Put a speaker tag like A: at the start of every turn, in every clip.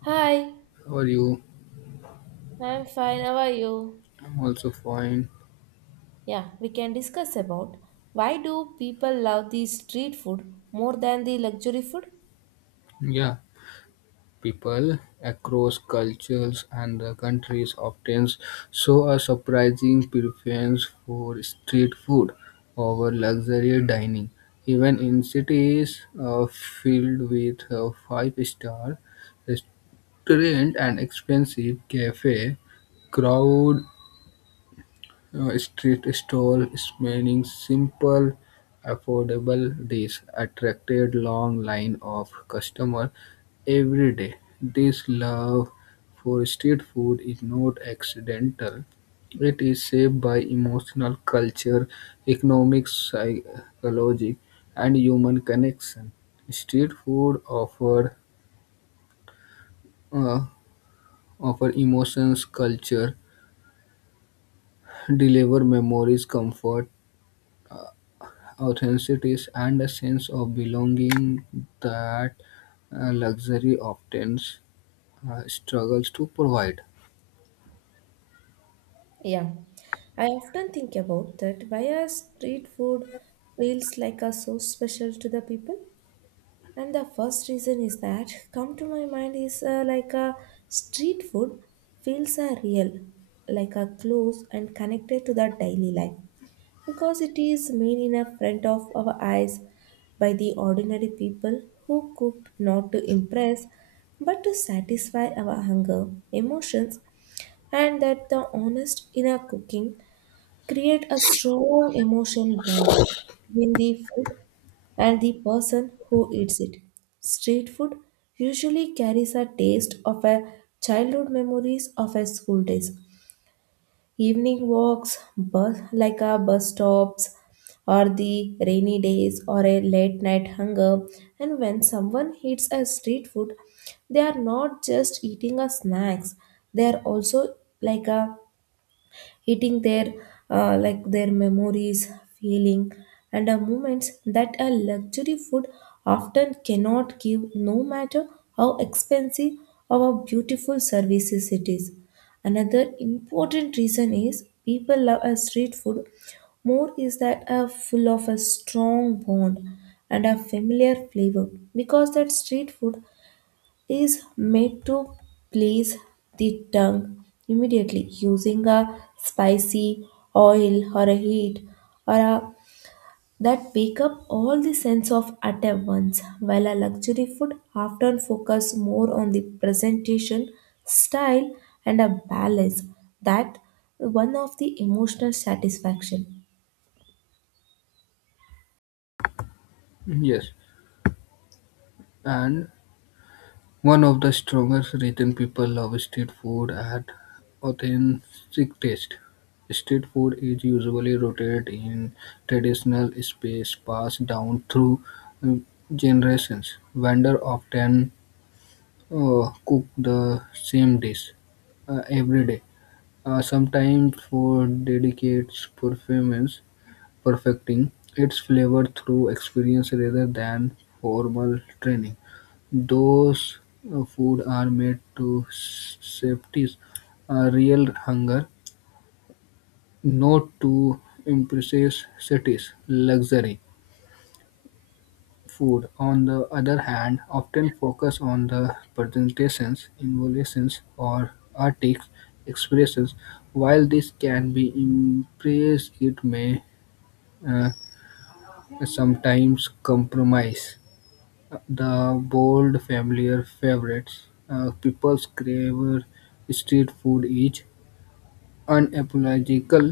A: Hi,
B: How are you?
A: I'm fine. How are you?
B: I'm also fine.
A: Yeah, we can discuss about why do people love the street food more than the luxury food?
B: Yeah, people across cultures and the countries often show a surprising preference for street food over luxury dining. Even in cities filled with a five-star restaurant and expensive cafe, crowd, street stalls meaning simple, affordable dish attracted long line of customer every day. This love for street food is not accidental. It is shaped by emotional culture, economic psychology, and human connection. Street food offer uh, offer emotions, culture, deliver memories, comfort, authenticity and a sense of belonging that luxury often struggles to provide.
A: Yeah, I often think about that why our street food feels like a so special to the people. And the first reason is that come to my mind is like a street food feels are real, like a close and connected to the daily life. Because it is made in a front of our eyes by the ordinary people who cooked not to impress but to satisfy our hunger, emotions, and that the honest in our cooking create a strong emotion bond between the food and the person who eats it. Street food usually carries a taste of a childhood memories of a school days, evening walks, bus like a bus stops, or the rainy days, or a late night hunger. And when someone eats a street food, they are not just eating a snacks; they are also like a eating their like their memories, feeling, and moments that a luxury food often cannot give, no matter how expensive or beautiful services it is. Another important reason is people love a street food more is that a full of a strong bond and a familiar flavor because that street food is made to please the tongue immediately using a spicy oil or a heat or a that pick up all the sense of at a once while a luxury food often focus more on the presentation style and a balance that one of the emotional satisfaction.
B: Yes, and one of the strongest reason people love street food at authentic taste. Street food is usually rooted in traditional space passed down through um, generations. Vendor often cook the same dish every day. Sometimes food dedicates performance, perfecting its flavor through experience rather than formal training. Those food are made to safety real hunger, not to impress cities luxury. Food, on the other hand, often focus on the presentations, involutions, or artistic expressions. While this can be embraced, it may uh, sometimes compromise the bold familiar favorites. People's crave street food is unapological,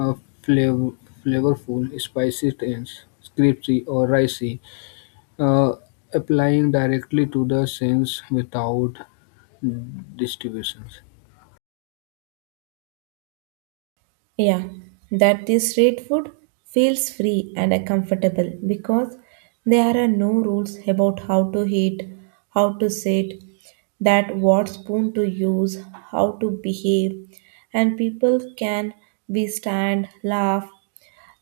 B: uh, flav- flavorful, spicy, and crispy or ricey, uh, applying directly to the sense without distributions.
A: Yeah, that the street food feels free and comfortable because there are no rules about how to eat, how to sit, that what spoon to use, how to behave, and people can be stand, laugh,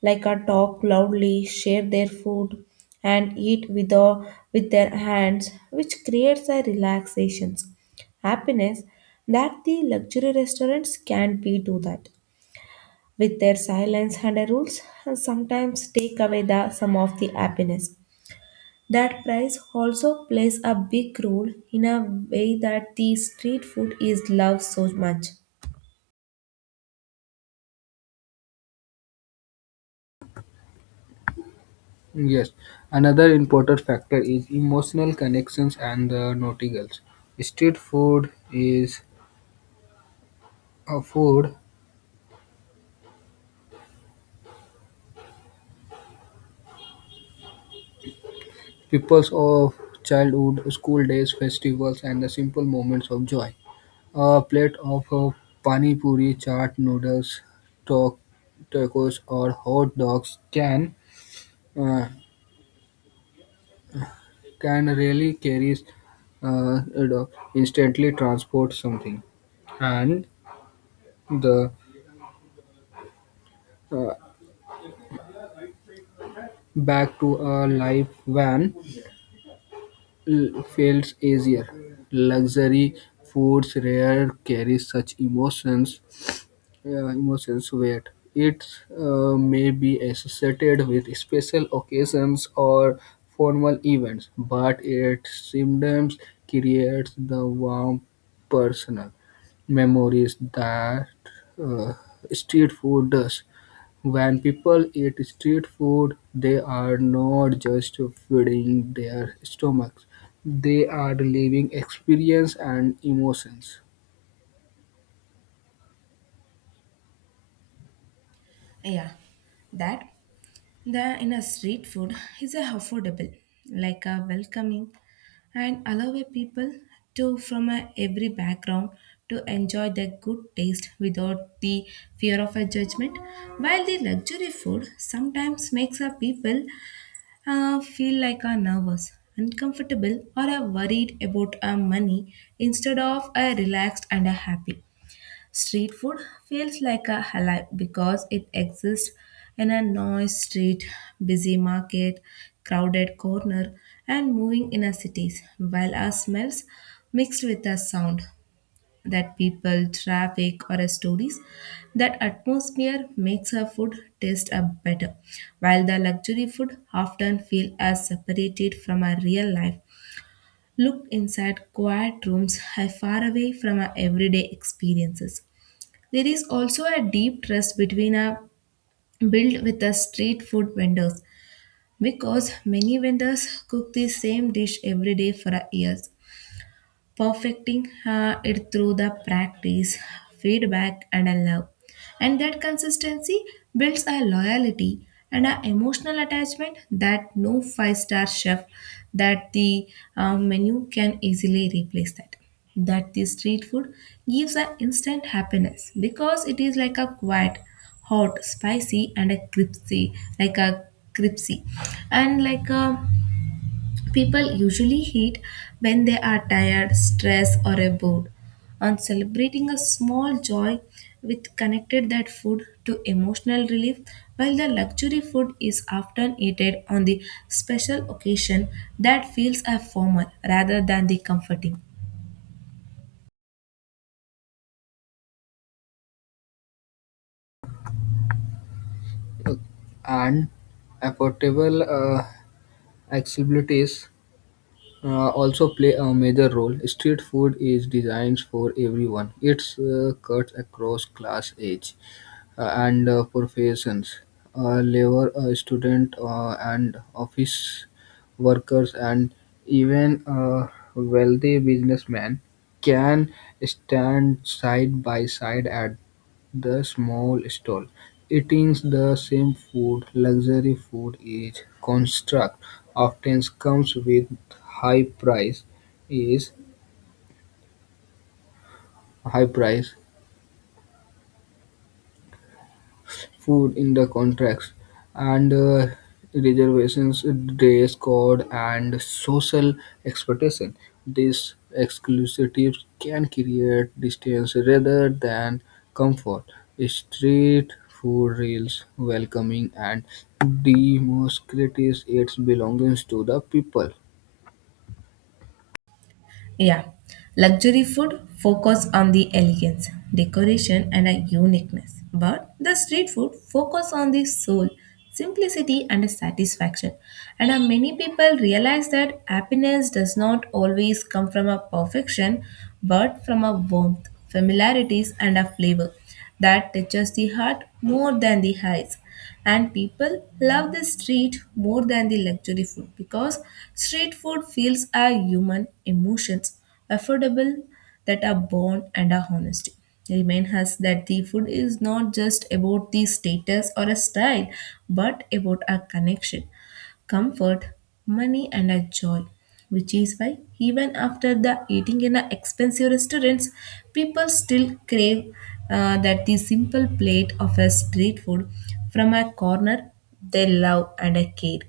A: like a talk loudly, share their food, and eat with their hands, which creates a relaxation, happiness that the luxury restaurants can't be do that with their silence and their rules and sometimes take away the some of the happiness. That price also plays a big role in a way that the street food is loved so much.
B: Yes, another important factor is emotional connections and the noticals. Street food is a food peoples of childhood, school days, festivals, and the simple moments of joy. A plate of pani puri, chaat noodles, talk tacos, or hot dogs can uh, can really carries, uh, you know, instantly transport something and the uh, back to a life van feels easier luxury foods rare carry such emotions. Yeah, emotions weight. It may be associated with special occasions or formal events, but its symptoms creates the warm personal memories that uh, street food does. When people eat street food, they are not just feeding their stomachs; they are living experience and emotions.
A: Yeah, that the in a street food is a affordable, like a welcoming, and allow a people to from a every background to enjoy the good taste without the fear of a judgment. While the luxury food sometimes makes a people feel like are nervous, uncomfortable, or are worried about our money instead of a relaxed and a happy. Street food feels like a alive because it exists in a noisy street, busy market, crowded corner, and moving inner cities, while our smells mixed with the sound that people, traffic, or stories, that atmosphere makes her food taste a better, while the luxury food often feel as separated from our real life. Looked inside quiet rooms, are far away from our everyday experiences. There is also a deep trust between our built with the street food vendors because many vendors cook the same dish every day for a years perfecting it through the practice, feedback, and a love. And that consistency builds a loyalty and an emotional attachment that no five-star chef that the menu can easily replace that. That the street food gives an instant happiness because it is like a quiet, hot, spicy, and a crispy, like a crispy, and like a people usually eat when they are tired, stressed, or are bored. On celebrating a small joy, with connected that food to emotional relief, while the luxury food is often eaten on the special occasion that feels a formal rather than the comforting.
B: And affordable accessibilities also play a major role. Street food is designed for everyone. It cuts across class, age, and professions. Labor, student, and office workers, and even wealthy businessmen can stand side by side at the small stall eating the same food. Luxury food is construct often comes with high price is high price food in the contracts and reservations, dress code, and social expectation. These exclusives can create distance rather than comfort. Street food feels welcoming and demonstrates its belongings to the people.
A: Yeah, luxury food focus on the elegance, decoration, and a uniqueness, but the street food focus on the soul, simplicity, and a satisfaction. And many people realize that happiness does not always come from a perfection, but from a warmth, familiarities, and a flavor that touches the heart more than the eyes and people love the street more than the luxury food because street food feels our human emotions affordable that are born and are honest remind us that the food is not just about the status or a style but about our connection comfort, money, and a joy. Which is why, even after the eating in a expensive restaurants, people still crave that the simple plate of a street food from a corner they love and care.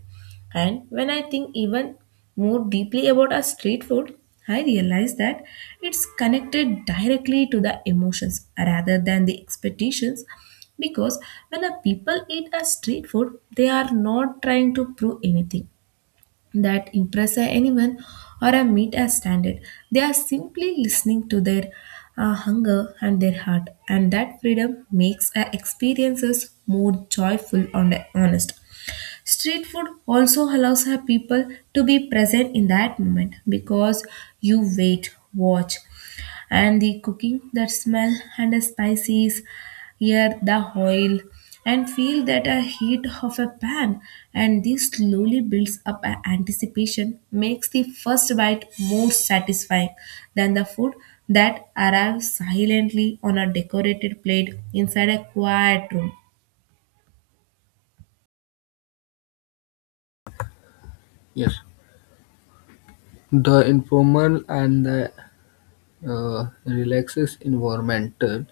A: And when I think even more deeply about our street food, I realize that it's connected directly to the emotions rather than the expectations. Because when a people eat a street food, they are not trying to prove anything that impress anyone or a meet a standard. They are simply listening to their hunger and their heart, and that freedom makes our experiences more joyful and honest. Street food also allows her people to be present in that moment because you wait, watch, and the cooking, that smell and the spices, hear the oil, and feel that a heat of a pan. And this slowly builds up an anticipation, makes the first bite more satisfying than the food that arrives silently on a decorated plate inside a quiet room.
B: Yes, the informal and the relaxed environmental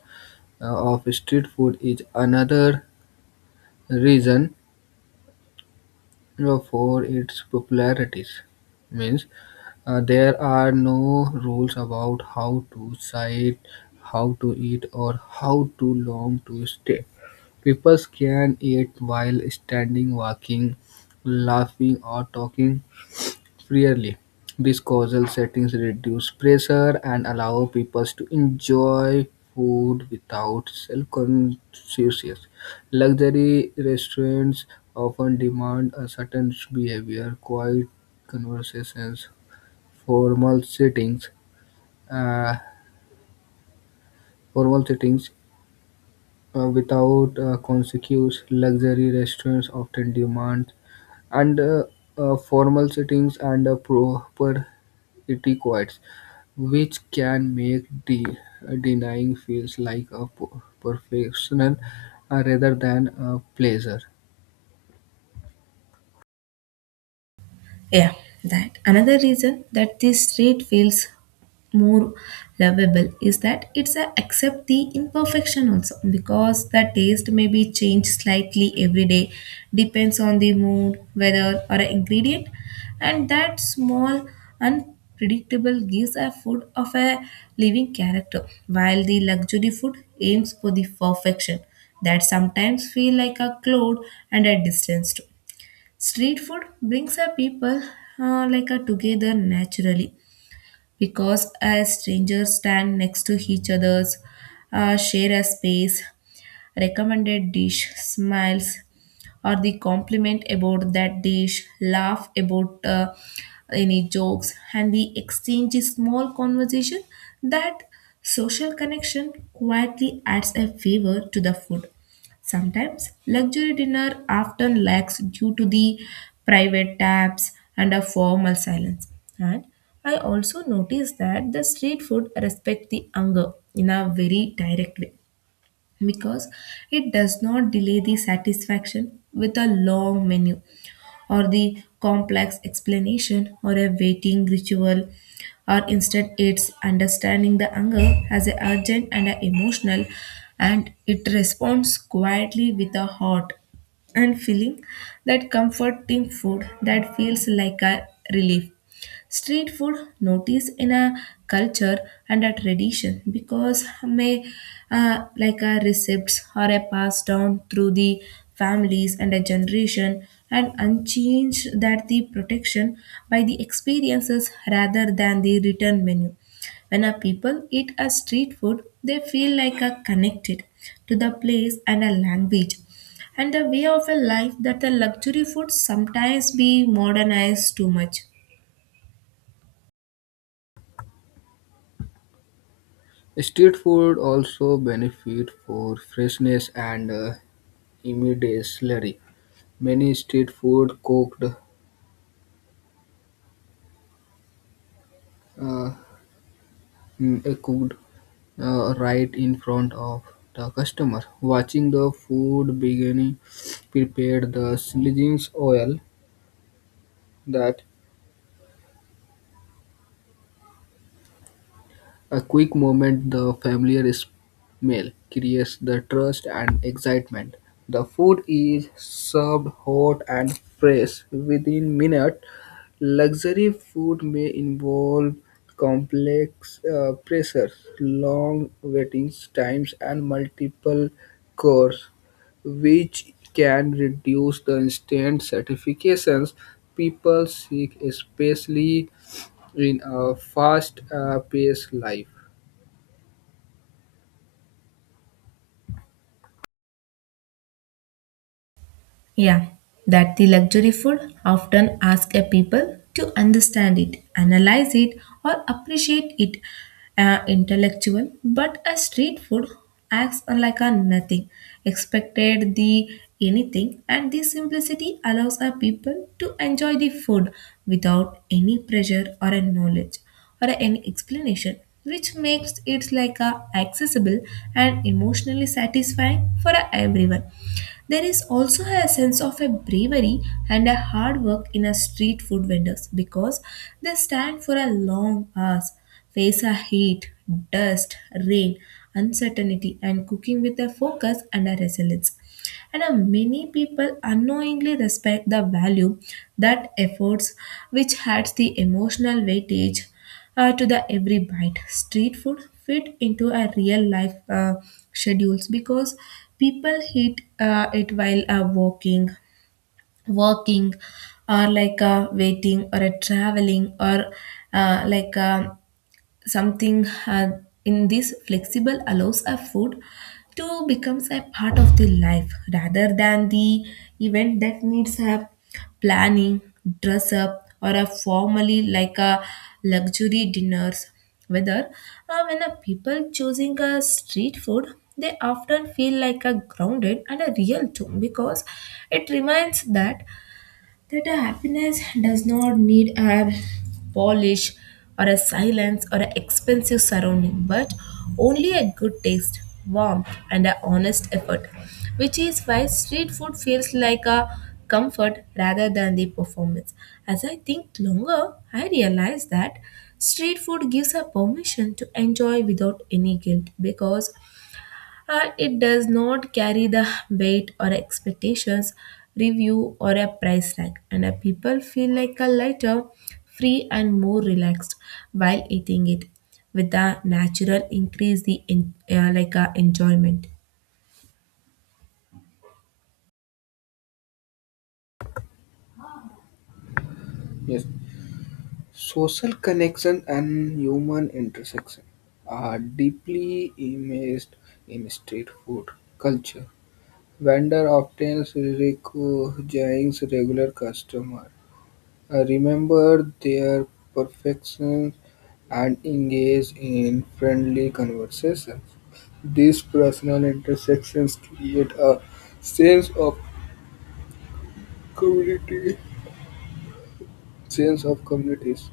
B: of street food is another reason for its popularities. Means there are no rules about how to sight, how to eat, or how too long to stay. People can eat while standing, walking, laughing, or talking. Really, these causal settings reduce pressure and allow people to enjoy food without self-consciousness. Luxury restaurants often demand a certain behavior, quiet conversations, formal settings, uh, formal settings without consequence. Luxury restaurants often demand and formal settings and proper etiquette, which can make denying feels like a professional rather than a pleasure.
A: Yeah, that. Another reason that this street feels more lovable is that it's a accept the imperfection also because the taste may be changed slightly every day depends on the mood weather or ingredient and that small unpredictable gives a food of a living character while the luxury food aims for the perfection that sometimes feel like a cloud and a distance too. Street food brings our people like a together naturally because as strangers stand next to each others, share a space, recommended dish, smiles, or the compliment about that dish, laugh about any jokes, and the exchange is small conversation that social connection quietly adds a favor to the food. Sometimes luxury dinner often lacks due to the private tabs and a formal silence. And I also noticed that the street food respect the hunger in a very direct way because it does not delay the satisfaction with a long menu or the complex explanation or a waiting ritual or instead it's understanding the anger as a urgent and a emotional and it responds quietly with a heart and feeling that comforting food that feels like a relief. Street food notice in a culture and a tradition because may like a recipes or a passed down through the families and a generation and unchanged that the protection by the experiences rather than the return menu. When a people eat a street food, they feel like a connected to the place and a language and the way of a life that the luxury food sometimes be modernized too much.
B: Street food also benefit for freshness and immediacy. Many street food uh, cooked right in front of the customer. Watching the food beginning prepared the sizzling oil that, a quick moment, the familiar smell creates the trust and excitement. The food is served hot and fresh within minutes. Luxury food may involve complex pressures, long waiting times, and multiple courses, which can reduce the instant satisfactions people seek, especially in a fast-paced life.
A: Yeah, that the luxury food often ask a people to understand it, analyze it, or appreciate it intellectual, but a street food acts like a nothing, expected the anything, and this simplicity allows a people to enjoy the food without any pressure or a knowledge or any explanation, which makes it like a accessible and emotionally satisfying for everyone. There is also a sense of a bravery and a hard work in a street food vendors because they stand for a long hours, face a heat, dust, rain, uncertainty, and cooking with a focus and a resilience and many people unknowingly respect the value that efforts which adds the emotional weightage to the every bite street food fit into a real life schedules because people eat it while walking working or like waiting or traveling or uh, like um something had in this flexible allows a food to becomes a part of the life rather than the event that needs a planning dress up or a formally like a luxury dinners whether when a people choosing a street food they often feel like a grounded and a real too because it reminds that a happiness does not need a polish or a silence or an expensive surrounding, but only a good taste, warmth, and a honest effort, which is why street food feels like a comfort rather than the performance. As I think longer, I realize that street food gives a permission to enjoy without any guilt because it does not carry the weight or expectations, review, or a price tag, and people feel like a lighter, free, and more relaxed while eating it, with a natural increase the in, like a enjoyment.
B: Yes, social connection and human intersection are deeply immersed in street food culture. Vendor often recognizes regular customer, remember their perfections, and engage in friendly conversations. These personal intersections create a sense of community, sense of communities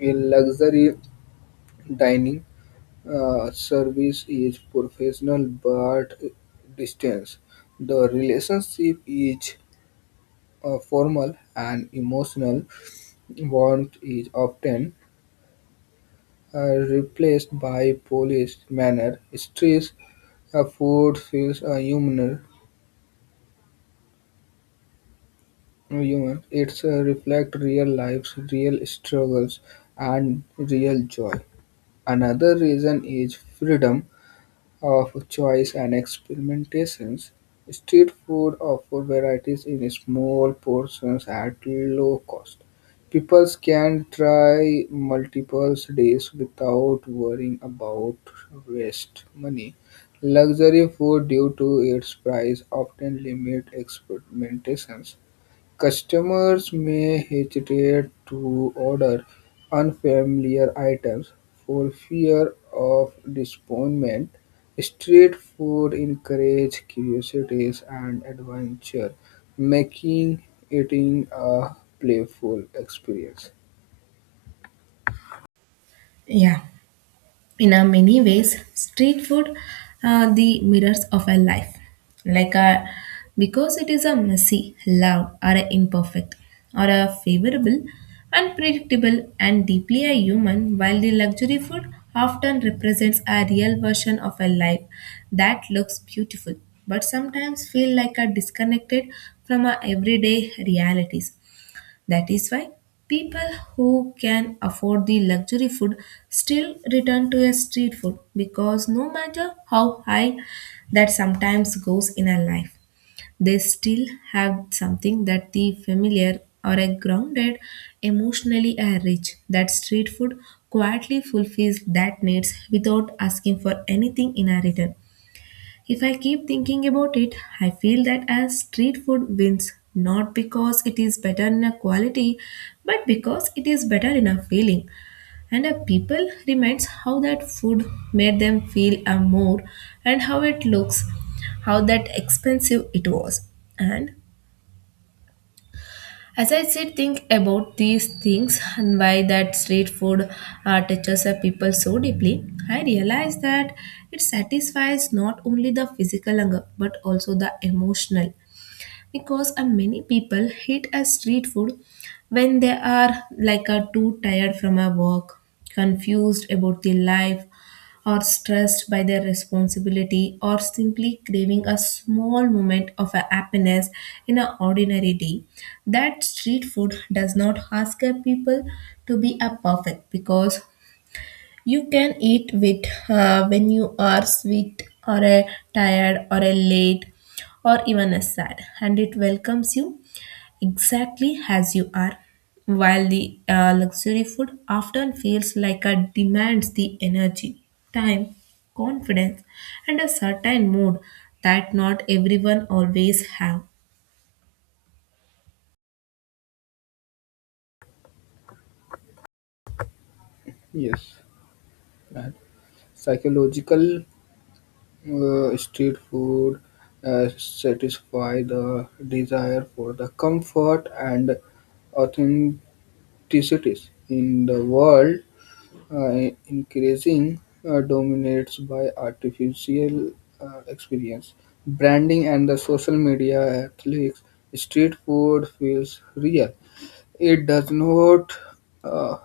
B: in luxury dining. Service is professional but distance. The relationship is formal and emotional. Warmth is often replaced by polished manner. Stress food feels human. It's reflect real lives, real struggles, and real joy. Another reason is freedom of choice and experimentations. Street food offers varieties in small portions at low cost. People can try multiple dishes without worrying about waste money. Luxury food, due to its price, often limit experimentations. Customers may hesitate to order unfamiliar items for fear of disappointment. Street food encourages curiosity and adventure, making eating a playful experience.
A: Yeah. In a many ways, street food are the mirrors of our life, like our, because it is a messy loud or a imperfect or a favorable, unpredictable and deeply a human, while the luxury food often represents a real version of a life that looks beautiful but sometimes feel like a disconnected from our everyday realities. That is why people who can afford the luxury food still return to a street food, because no matter how high that sometimes goes in a life, they still have something that the familiar or a grounded, emotionally a rich. That street food quietly fulfills that needs without asking for anything in a return. If I keep thinking about it, I feel that as street food wins, not because it is better in a quality, but because it is better in a feeling. And a people reminds how that food made them feel a more and how it looks, how that expensive it was. And as I sit think about these things and why that street food touches a people so deeply, I realize that it satisfies not only the physical hunger but also the emotional, because many people hate a street food when they are like too tired from a work, confused about their life, or stressed by their responsibility, or simply craving a small moment of a happiness in an ordinary day. That street food does not ask a people to be a perfect, because you can eat with when you are sweet or a tired or a late or even a sad, and it welcomes you exactly as you are. While the luxury food often feels like it demands the energy, time, confidence, and a certain mood that not everyone always have.
B: Yes, and psychological, street food satisfy the desire for the comfort and authentic. Cities in the world, increasing dominates by artificial experience, branding, and the social media athletes. Street food feels real. It does not uh,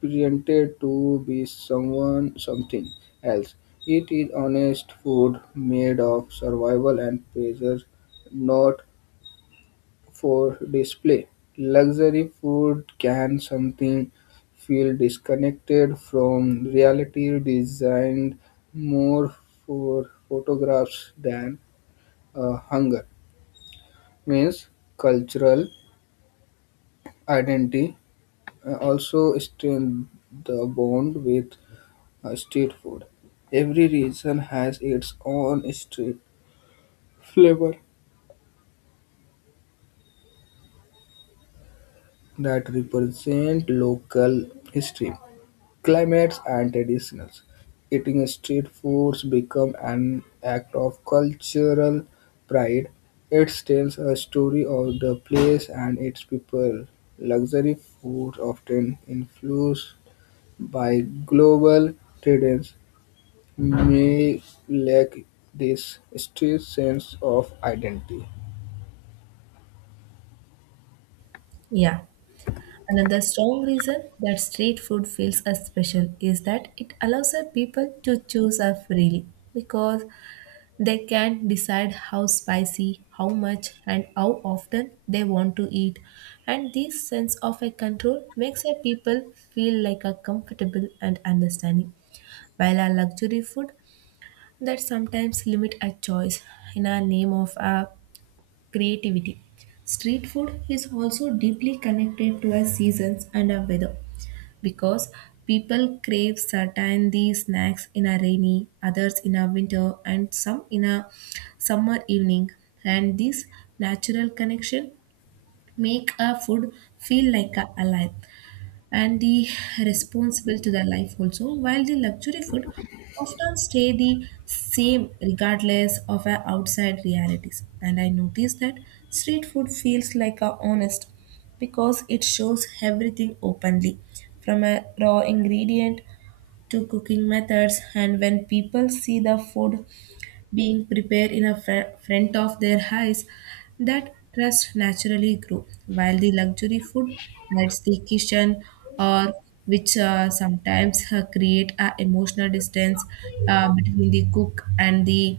B: pretend to be someone something else. It is honest food made of survival and pleasure, not for display. Luxury food can something feel disconnected from reality, designed more for photographs than hunger. Means cultural identity also strengthen the bond with street food. Every region has its own street flavor that represent local history, climates and traditions. Eating street foods become an act of cultural pride. It tells a story of the place and its people. Luxury foods often influenced by global trends may lack this street sense of identity.
A: Yeah. Another strong reason that street food feels as special is that it allows our people to choose up freely, because they can decide how spicy, how much, and how often they want to eat. And this sense of a control makes our people feel like a comfortable and understanding. While our luxury food that sometimes limit our choice in our name of our creativity. Street food is also deeply connected to our seasons and our weather, because people crave certain these snacks in a rainy, others in a winter, and some in a summer evening, and this natural connection make a food feel like a alive and the responsible to their life also, while the luxury food often stay the same regardless of our outside realities. And I notice that street food feels like a honest because it shows everything openly, from a raw ingredient to cooking methods, and when people see the food being prepared in a front of their eyes, that trust naturally grew. While the luxury food adds the kitchen or which sometimes create a emotional distance between the cook and the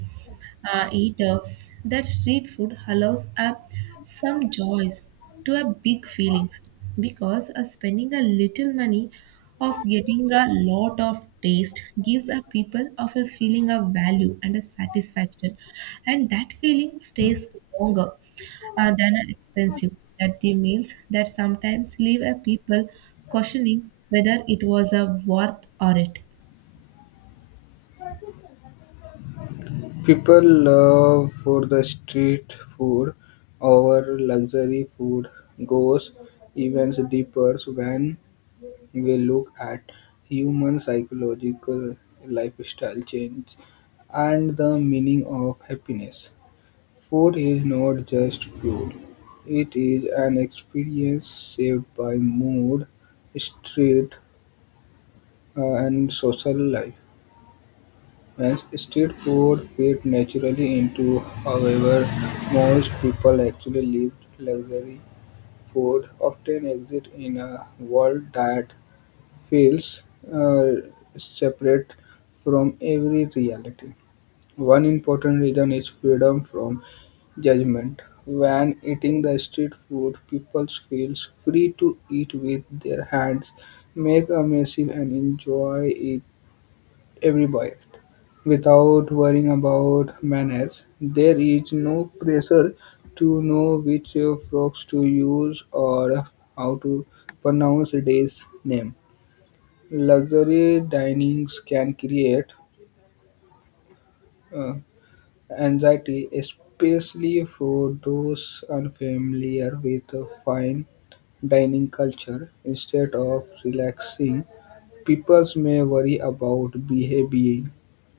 A: eater, that street food allows up some joys to a big feelings, because spending a little money of getting a lot of taste gives a people of a feeling of value and a satisfaction, and that feeling stays longer than an expensive, that the meals that sometimes leave a people questioning whether it was a worth or it.
B: People love for the street food over luxury food goes even deeper when we look at human psychological lifestyle change and the meaning of happiness. Food is not just fuel, it is an experience shaped by mood, street, and social life. When street food fit naturally into however, most people actually live luxury food often exists in a world that feels uh, separate from every reality. One important reason is freedom from judgment. When eating the street food, people feel free to eat with their hands, make a mess, and enjoy it every bite without worrying about manners. There is no pressure to know which frogs to use or how to pronounce a day's name. Luxury dinings can create uh, anxiety, especially for those unfamiliar with a fine dining culture. Instead of relaxing, people may worry about behavior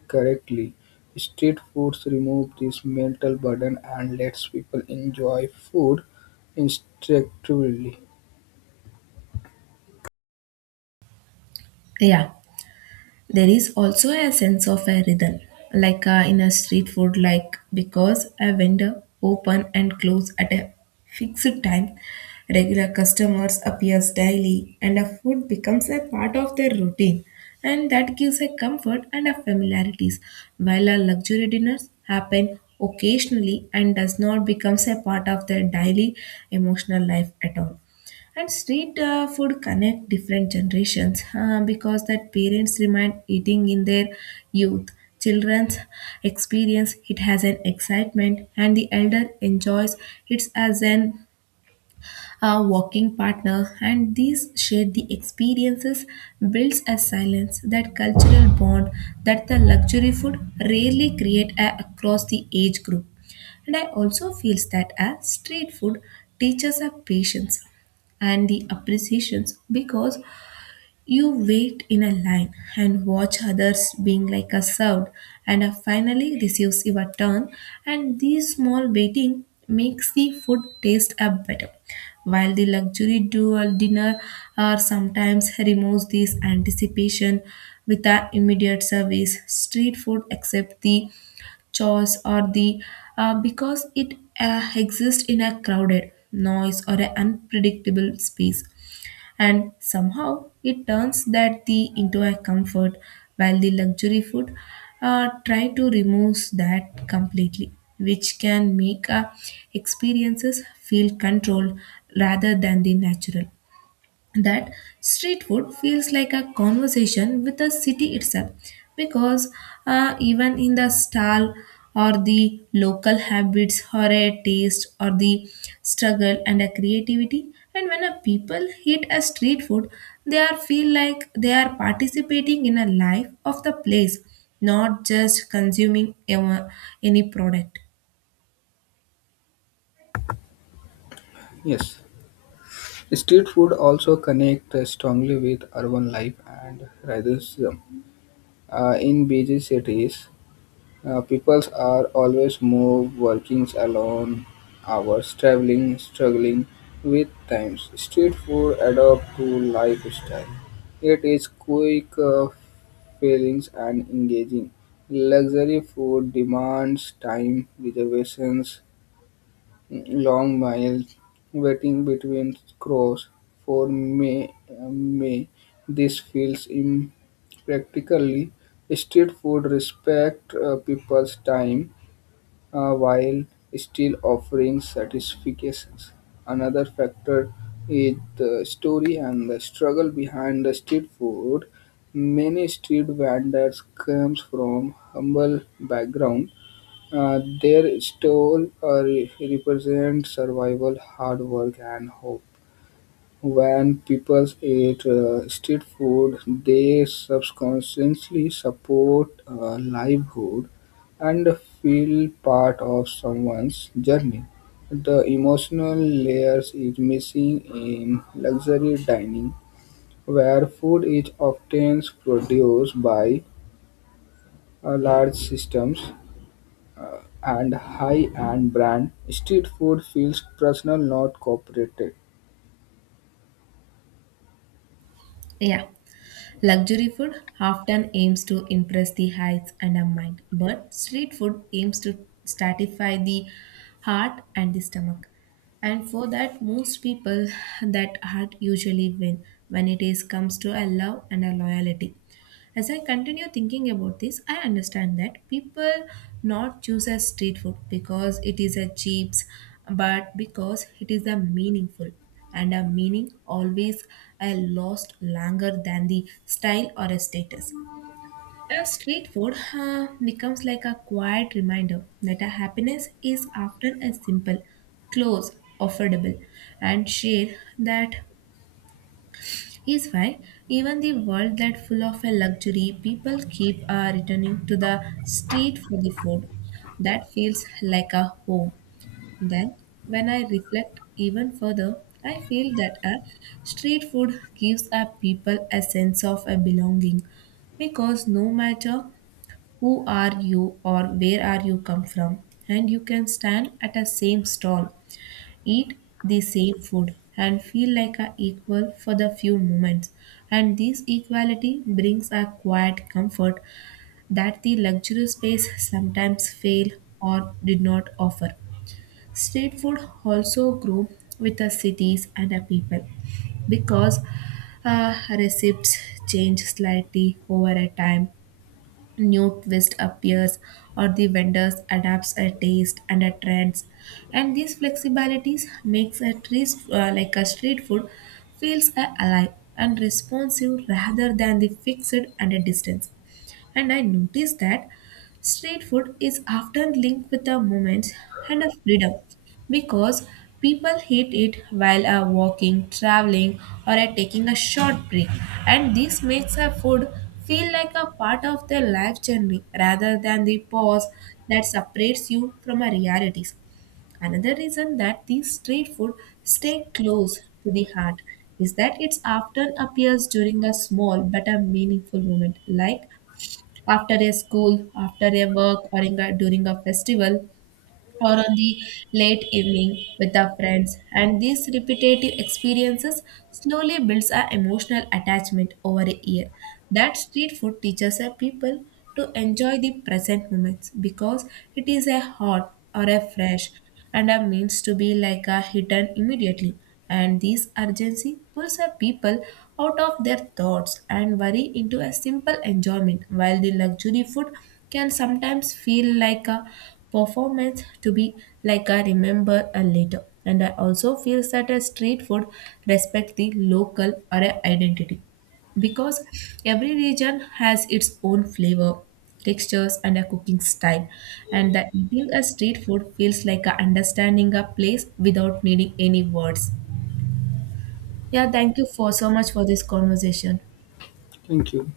B: correctly. Street foods remove this mental burden and lets people enjoy food instinctively.
A: Yeah, there is also a sense of a rhythm, like in a street food, like because a vendor open and close at a fixed time, regular customers appears daily and a food becomes a part of their routine, and that gives a comfort and a familiarities, while our luxury dinners happen occasionally and does not becomes a part of their daily emotional life at all. And street food connect different generations, because that parents remind eating in their youth. Children's experience it has an excitement, and the elder enjoys it as an a walking partner, and these share the experiences builds a silence, that cultural bond that the luxury food rarely create across the age group. And I also feels that a street food teaches a patience and the appreciations, because you wait in a line and watch others being like a served, and finally receives your turn, and this small waiting makes the food taste up better. While the luxury dual dinner or sometimes removes this anticipation with the immediate service, street food accept the chores or the, because it exists in a crowded noise or an unpredictable space, and somehow it turns that the into a comfort, while the luxury food try to remove that completely, which can make experiences feel controlled rather than the natural. That street food feels like a conversation with the city itself, because even in the stall or the local habits or a taste or the struggle and a creativity, and when a people eat a street food, they are feel like they are participating in a life of the place, not just consuming any product.
B: Yes, street food also connects strongly with urban life and racism. In busy cities, people are always moved, working alone hours, traveling, struggling with times. Street food adapt to lifestyle. It is quick, feelings and engaging. Luxury food demands time, reservations, long miles waiting between crows for May. This feels impractically. Street food respect people's time, while still offering satisfactions. Another factor is the story and the struggle behind the street food. Many street vendors comes from humble background. Their stall represents survival, hard work, and hope. When people eat street food, they subconsciously support livelihood and feel part of someone's journey. The emotional layers is missing in luxury dining, where food is often produced by large systems and high-end brand. Street food feels personal, not corporate.
A: Yeah. Luxury food often aims to impress the eyes and the mind, but street food aims to satisfy the heart and the stomach. And for that, most people that heart usually win when it is comes to a love and a loyalty. As I continue thinking about this, I understand that people not choose as street food because it is a cheap, but because it is a meaningful. And a meaning always a lost longer than the style or a status. A street food becomes like a quiet reminder that a happiness is often a simple, close, affordable, and share, that is why even the world that full of a luxury, people keep returning to the street for the food that feels like a home. Then when I reflect even further, I feel that a street food gives a people a sense of a belonging, because no matter who are you or where are you come from, and you can stand at a same stall, eat the same food and feel like a equal for the few moments, and this equality brings a quiet comfort that the luxury space sometimes fail or did not offer. Street food also grew with the cities and the people, because recipes change slightly over a time, new twist appears, or the vendors adapts a taste and a trends, and these flexibilities makes a tree, like a street food, feels a alive and responsive rather than the fixed and a distance. And I noticed that street food is often linked with a moment and a freedom, because people eat it while are walking, traveling, or are taking a short break. And this makes a food feel like a part of their life journey rather than the pause that separates you from our realities. Another reason that these street food stay close to the heart is that it often appears during a small but a meaningful moment, like after a school, after a work, or in a, during a festival, or on the late evening with our friends. And these repetitive experiences slowly builds our emotional attachment over a year. That street food teaches our people to enjoy the present moments, because it is a hot or a fresh and a means to be like a hidden immediately. And this urgency pulls a people out of their thoughts and worry into a simple enjoyment, while the luxury food can sometimes feel like a performance to be like a remember a later. And I also feel that a street food respect the local or a identity, because every region has its own flavor, textures and a cooking style, and that eating a street food feels like a understanding a place without needing any words. Yeah, thank you for so much for this conversation.
B: Thank you.